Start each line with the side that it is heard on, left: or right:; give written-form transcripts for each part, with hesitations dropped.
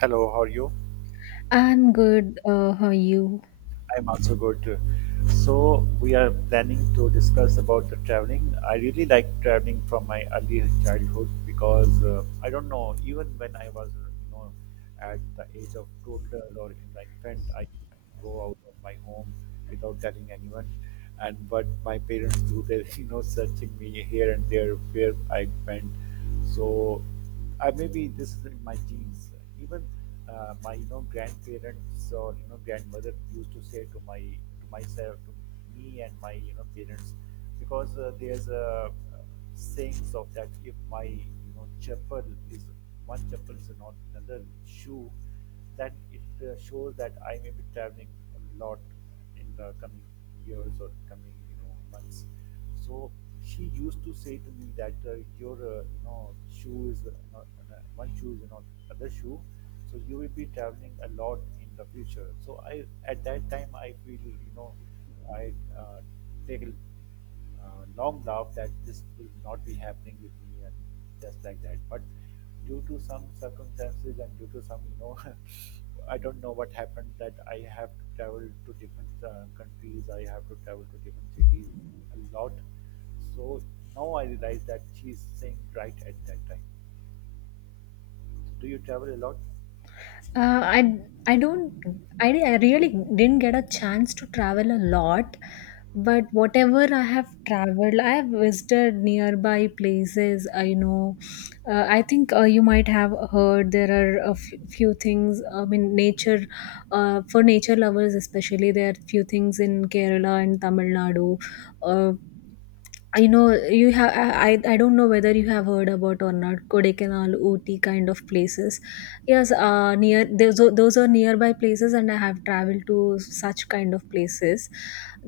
right: Hello, how are you?
left: I'm good. How are you?
right: I'm also good. So we are planning to discuss about the traveling. I really like traveling from my early childhood because I don't know, even when I was, at the age of toddler or in the infant, I used to go out of my home without telling anyone. And but my parents do their, searching me here and there where I went. So. I maybe this is in my genes. Even my grandparents or grandmother used to say to my to myself, to me and my parents, because there's a sayings of that if my chapel is one chapel is not another shoe, that it shows that I may be traveling a lot in the coming years or coming months. So she used to say to me that your shoe is not on one shoe is not other shoe, so you will be traveling a lot in the future. So I at that time I feel you know I uh, take a long laugh that this will not be happening with me and just like that. But due to some circumstances and due to some I don't know what happened, that I have to travel to different countries, I have to travel to different cities a lot. So now I realize that she's saying right at that time. So do you travel a lot?
left: Uh, I I don't. I really didn't get a chance to travel a lot, but whatever I have traveled, I have visited nearby places. I know. I think you might have heard there are few things. I mean, nature. For nature lovers especially, there are few things in Kerala and Tamil Nadu. Uh, I know you have. I don't know whether you have heard about or not. Kodaikanal, Ooty kind of places. Yes, near those are nearby places, and I have traveled to such kind of places.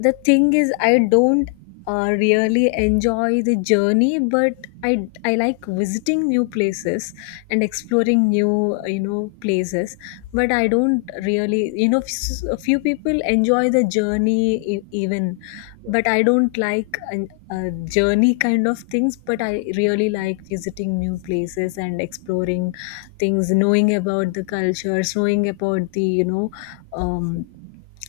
left: The thing is, I don't really enjoy the journey, but I like visiting new places and exploring new you know places. But I don't really you know a few people enjoy the journey e- even but
right: Yes.
left: I don't like a journey kind of things, but I really like visiting new places and exploring things, knowing about the cultures, knowing about the you know um,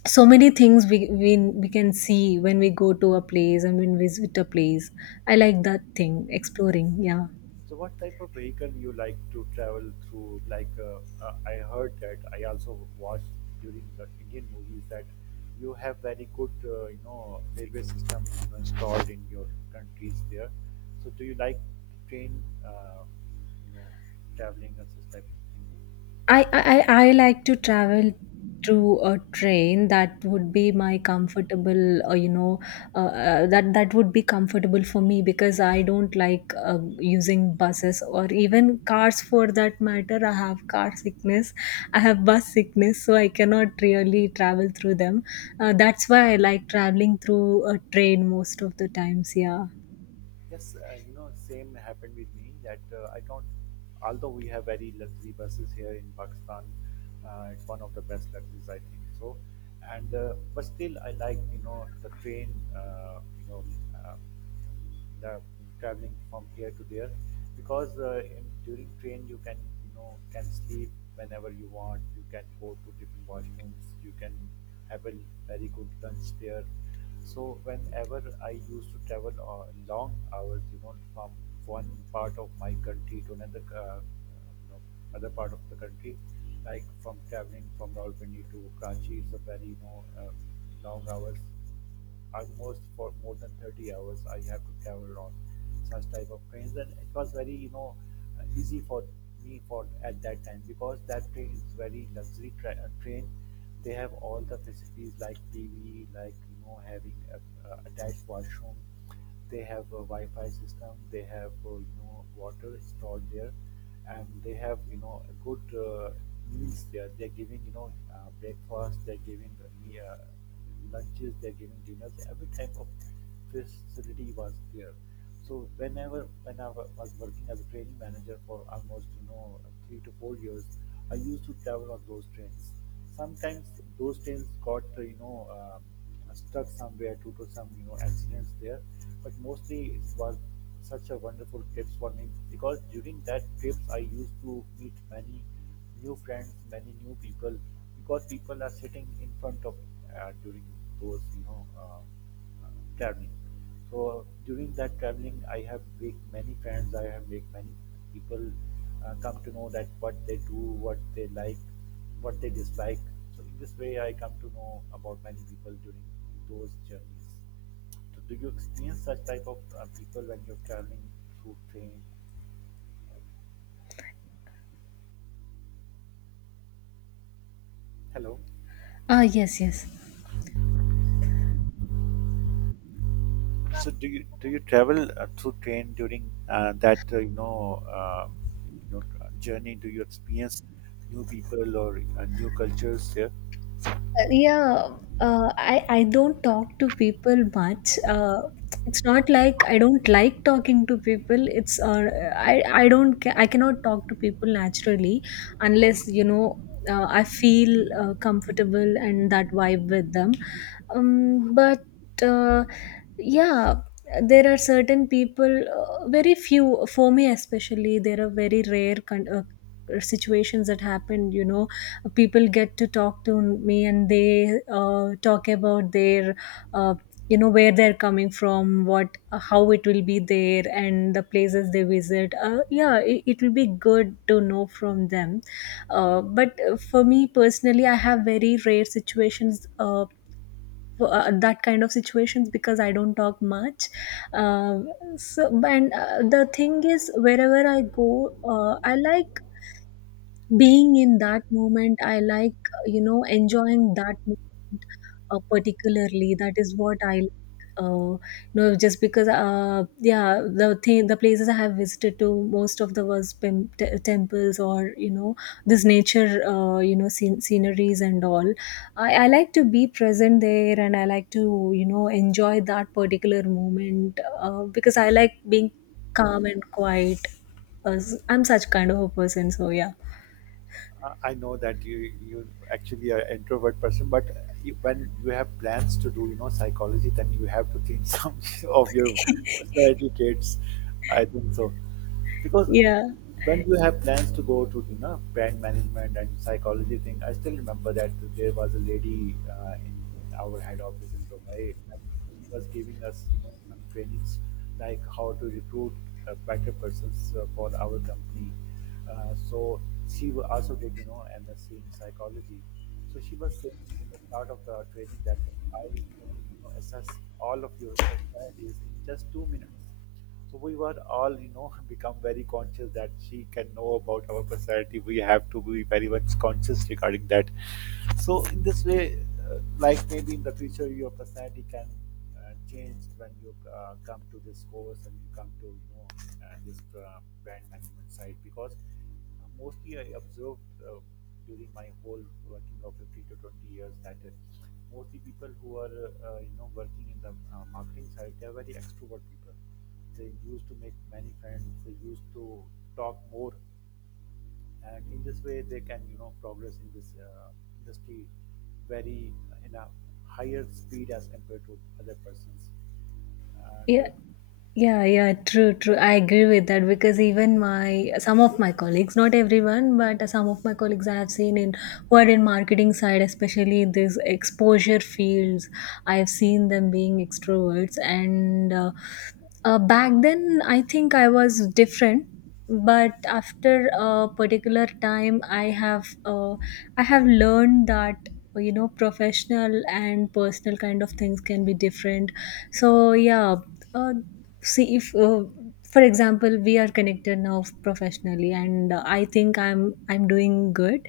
left: so many things we, we can see when we go to a place and when visit a place. I like that thing, exploring, yeah.
right: So, what type of vehicle you like to travel through? Like, I heard that I also watched during the Indian movies that you have very good, railway system installed in your countries there. So, do you like train, you know, traveling as a type?
left: I like to travel through a train. That would be my comfortable you know that would be comfortable for me because I don't like using buses or even cars for that matter. I have car sickness, I have bus sickness, so I cannot really travel through them. That's why I like traveling through a train most of the times, yeah.
right: Yes, same happened with me that I don't, although we have very luxury buses here in Pakistan, it's one of the best luxuries, I think so. And but still, I like the train, you know, uh, the traveling from here to there, because during train you can can sleep whenever you want. You can go to different washrooms. You can have a very good lunch there. So whenever I used to travel long hours, you know, from one part of my country to another, you know, other part of the country, like from traveling from Rawalpindi to Karachi, it's a very long hours, almost for more than 30 hours I have to travel on such type of trains. And it was very easy for me for at that time, because that train is very luxury train. They have all the facilities like TV, like having a attached washroom. They have a Wi-Fi system. They have water stored there, and they have a good meals there. They're giving breakfast. They're giving lunches. They're giving dinners. Every type of facility was there. So whenever when I was working as a training manager for almost 3 to 4 years, I used to travel on those trains. Sometimes those trains got stuck somewhere due to some accidents there, but mostly it was such a wonderful trips for me, because during that trips I used to meet many new friends, many new people, because people are sitting in front of during those traveling. So during that traveling, I have make many friends. I have make many people come to know that what they do, what they like, what they dislike. So in this way, I come to know about many people during those journeys. So do you experience such type of people when you're traveling through train? Hello.
left: Yes, yes.
right: So do you travel through train during that you know journey? Do you experience new people or new cultures there?
left: Yeah, I don't talk to people much. It's not like I don't like talking to people. It's I I don't ca- I cannot talk to people naturally unless you know I feel comfortable and that vibe with them. But uh, yeah, there are certain people, very few for me especially. There are very rare kind of situations that happen. You know, people get to talk to me and they talk about their uh, you know where they're coming from, what how it will be there and the places they visit. Yeah, it will be good to know from them. But for me personally, I have very rare situations, that kind of situations because I don't talk much. Uh, so, and the thing is, wherever I go, I like being in that moment. I like you know enjoying that moment, particularly. That is what I like. uh, you know, just because yeah, the thing, the places I have visited to most of the was temples or you know this nature, you know sceneries and all. I like to be present there and I like to you know enjoy that particular moment, because I like being calm and quiet. uh, I'm such kind of a person, so yeah.
right: I know that you actually are an introvert person, but you, when you have plans to do psychology, then you have to change some of your personality traits. I think so. Because
left: Yeah.
right: when you have plans to go to brand management and psychology thing, I still remember that there was a lady in our head office in Dubai, and she was giving us some trainings like how to recruit better persons for our company. So she also did MSc in psychology. So she was saying in the start of the training that I can assess all of your personalities in just 2 minutes. So we were all, you know, become very conscious that she can know about our personality. We have to be very much conscious regarding that. So in this way, like maybe in the future, your personality can change when you come to this course and you come to this brand management side, because mostly I observed during my whole working of 15 to 20 years that mostly people who are working in the marketing side, they are very extrovert people. They used to make many friends, they used to talk more, and in this way they can progress in this industry very in a higher speed as compared to other persons. And
left: Yeah, yeah, yeah, true, true. I agree with that because even my some of my colleagues, not everyone, but some of my colleagues I have seen in who are in marketing side, especially in these exposure fields, I have seen them being extroverts. And back then, I think I was different, but after a particular time I have I have learned that you know professional and personal kind of things can be different, so yeah. uh, See, if for example we are connected now professionally, and I think I'm doing good,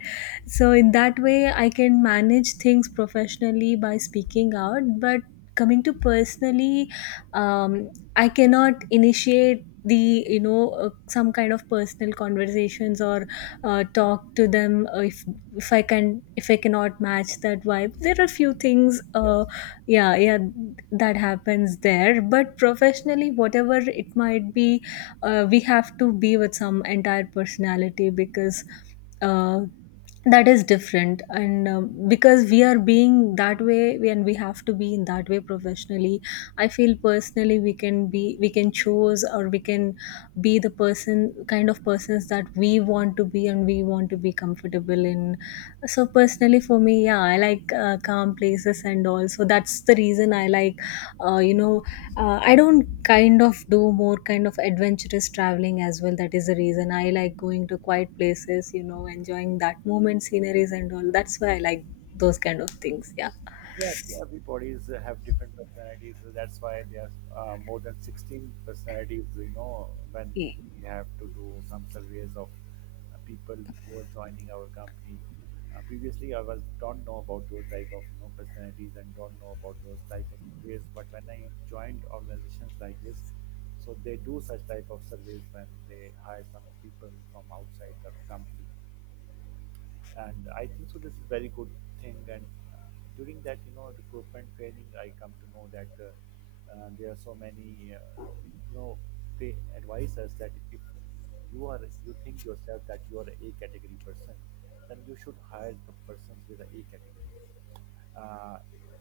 left: so in that way I can manage things professionally by speaking out, but coming to personally, um, I cannot initiate the you know some kind of personal conversations or talk to them, if I can if I cannot match that vibe. There are few things,
right: Yes.
left: yeah, yeah, that happens there. But professionally, whatever it might be, we have to be with some entire personality, because uh, that is different. And because we are being that way and we have to be in that way professionally. I feel personally we can be, we can choose, or we can be the person kind of persons that we want to be and we want to be comfortable in. So personally for me, yeah, I like calm places and all. So that's the reason I like, you know, I don't kind of do more kind of adventurous traveling as well. That is the reason I like going to quiet places, you know, enjoying that moment, sceneries, and all. That's why I like those kind of things.
right: Yes, everybody's have different personalities. That's why there are more than 16 personalities, you know, when
left: Yeah.
right: we have to do some surveys of people who are joining our company. Previously, I was don't know about those type of personalities and don't know about those type of surveys. But when I joined organizations like this, so they do such type of surveys when they hire some people from outside the company. And I think so this is very good thing. And uh, During that recruitment training, I come to know that there are so many you know they advise us that if you are you think yourself that you are a category person, then you should hire the persons with a category. uh,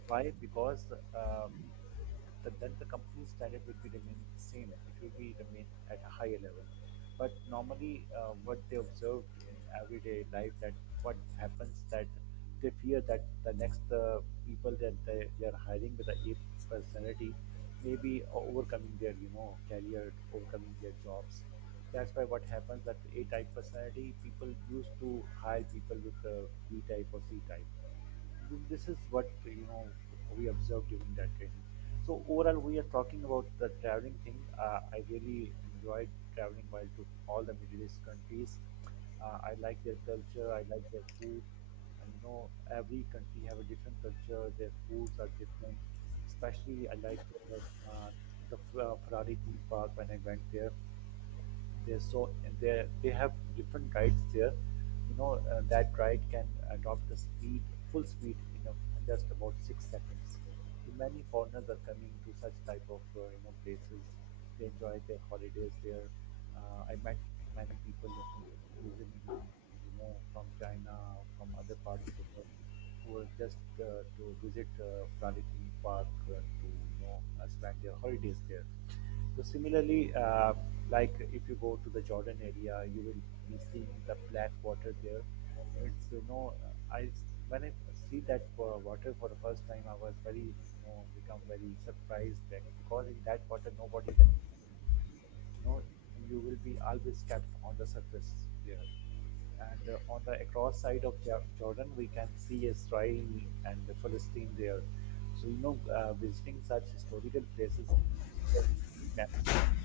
right: why? Because um, the, then the company standard will be remain the same. It will be remain at a higher level. But normally, what they observed in everyday life, that what happens that they fear that the next people that they are hiring with the A personality may be overcoming their career, overcoming their jobs. That's why what happens that A type personality people used to hire people with B type or C type. This is what we observed during that training. So overall we are talking about the traveling thing. I really enjoyed traveling while to all the Middle East countries. I like their culture, I like their food, and you know, every country have a different culture, their foods are different. Especially I like uh, Ferrari theme park. When I went there, they so they have different rides there. You know that ride can adopt a speed, full speed in a, just about 6 seconds. Many foreigners are coming to such type of places. They enjoy their holidays there. I met many people who visit you know, from China, from other parts of the world, who are just to visit Florida Theme Park to spend their holidays there. So similarly, like if you go to the Jordan area, you will be seeing the black water there. It's you know, I when I see that water for the first time, I was very become very surprised, that because in that water nobody can know, you will be always kept on the surface there. And on the across side of Jordan we can see Israel and the Philistine there. So you know, visiting such historical places is a good memory for me.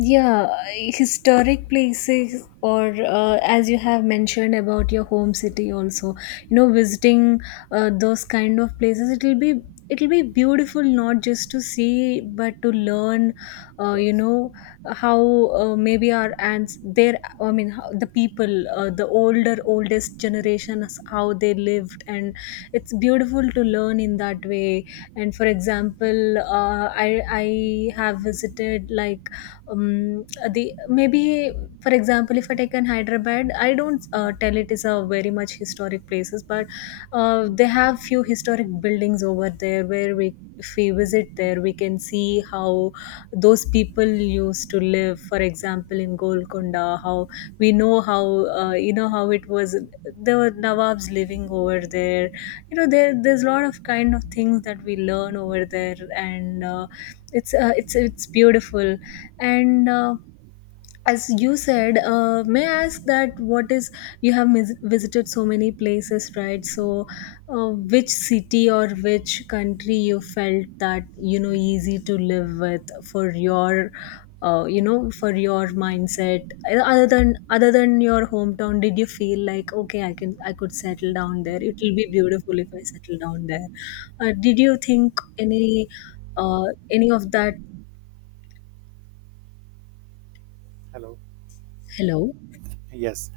left: Yeah, historic places, or as you have mentioned about your home city, also, you know, visiting those kind of places, it'll be beautiful, not just to see but to learn, you
right: Yes.
left: know, how maybe our ants their I mean how, the people the older oldest generations how they lived. And it's beautiful to learn in that way. And for example, I have visited like um, the maybe, for example, if I take an Hyderabad, I don't tell it is a very much historic places, but they have few historic buildings over there where we, if we visit there, we can see how those people used to live, for example in Golconda. How we know how, you know, how it was, there were nawabs living over there. You know, there's a lot of kind of things that we learn over there. And it's beautiful. And as you said, may I ask that what is, you have visited so many places, right? So uh, which city or which country you felt that you know easy to live with for your you know, for your mindset, other than, other than your hometown, did you feel like, okay, I can, I could settle down there, it will be beautiful if I settle down there. Did you think uh, any of that?
right: Hello.
left: Hello?
right: Yes,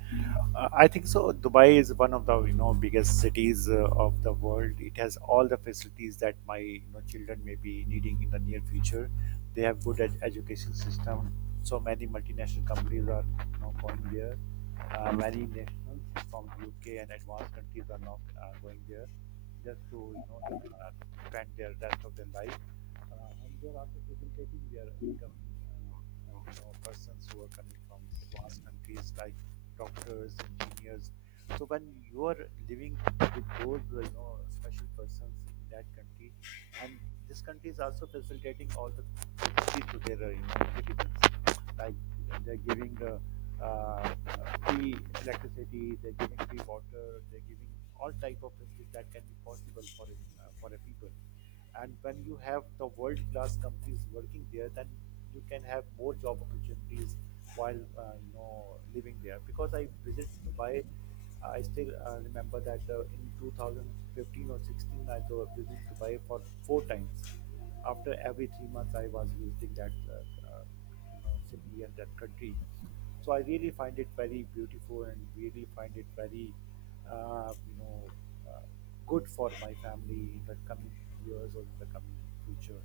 right: I think so. Dubai is one of the biggest cities of the world. It has all the facilities that my children may be needing in the near future. They have good education system. So many multinational companies are going there. Many nationals from UK and advanced countries are now going there just to spend their rest of their life. And they're also facilitating their incoming persons who are coming from advanced countries, like doctors, engineers. So when you are living with those special persons in that country, and this country is also facilitating all the things to their citizens, like they're giving uh, free electricity, they're giving free water, they're giving all type of facilities that can be possible for for a people. And when you have the world class companies working there, then you can have more job opportunities while living there. Because I visit Dubai, I still remember that in 2015 or 16 visited Dubai for four times. After every 3 months I was visiting that city and that country. So I really find it very beautiful and really find it very uh, you know uh, good for my family in the coming years or in the coming future.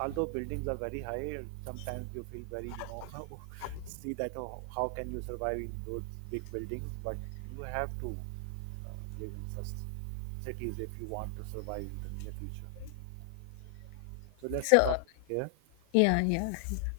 right: Although buildings are very high, sometimes you feel very you know how, see that oh, how can you survive in those big buildings? But you have to live in such cities if you want to survive in the near future. So let's stop
left: So
right: here.
left: yeah, yeah.